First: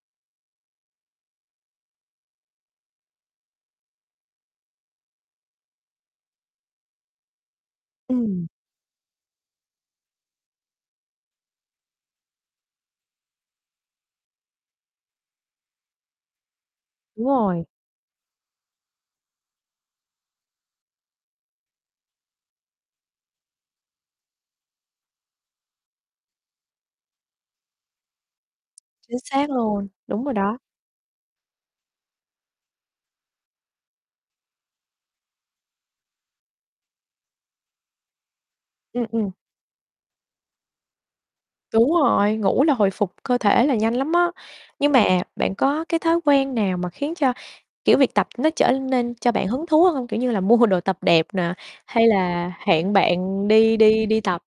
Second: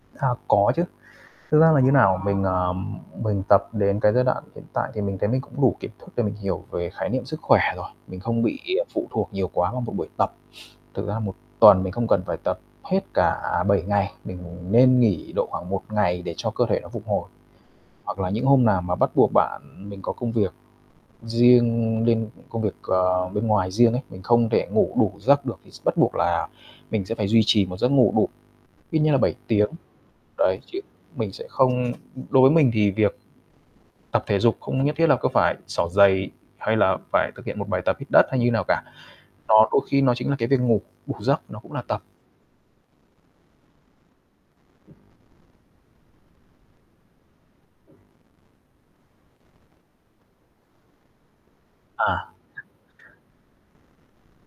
À, có chứ. Thực ra là như nào, mình, ờ, mình tập đến cái giai đoạn hiện tại thì mình thấy mình cũng đủ kiến thức để mình hiểu về khái niệm sức khỏe rồi, mình không Ừm. bị phụ thuộc nhiều quá vào một buổi tập. Thực ra 1 tuần mình không cần phải tập hết cả 7 ngày, mình nên nghỉ độ khoảng 1 ngày để cho cơ thể nó phục hồi. Đúng rồi. Hoặc là những hôm nào mà bắt buộc bạn mình có công việc riêng nên công việc, ờ, bên ngoài riêng ấy, mình không thể ngủ đủ giấc được thì s bắt buộc là mình sẽ phải duy trì một giấc ngủ đủ, ít nhất là Chính 7 xác tiếng. luôn, đúng rồi đó. Đấy, chứ mình sẽ không đối với mình thì việc tập thể dục không nhất thiết là cứ phải xỏ giày hay là phải thực hiện một bài tập hít đất hay như nào cả. Ừm, ừm. Nó đôi khi nó chính là cái việc ngủ đủ giấc, nó cũng là Đúng tập. rồi, ngủ là hồi phục cơ thể là nhanh lắm á. Nhưng mà bạn có cái thói quen nào mà khiến cho, kiểu, việc tập nó trở nên cho bạn hứng thú hơn, kiểu như là, mua đồ tập đẹp nè, hay À. là hẹn bạn đi đi đi tập?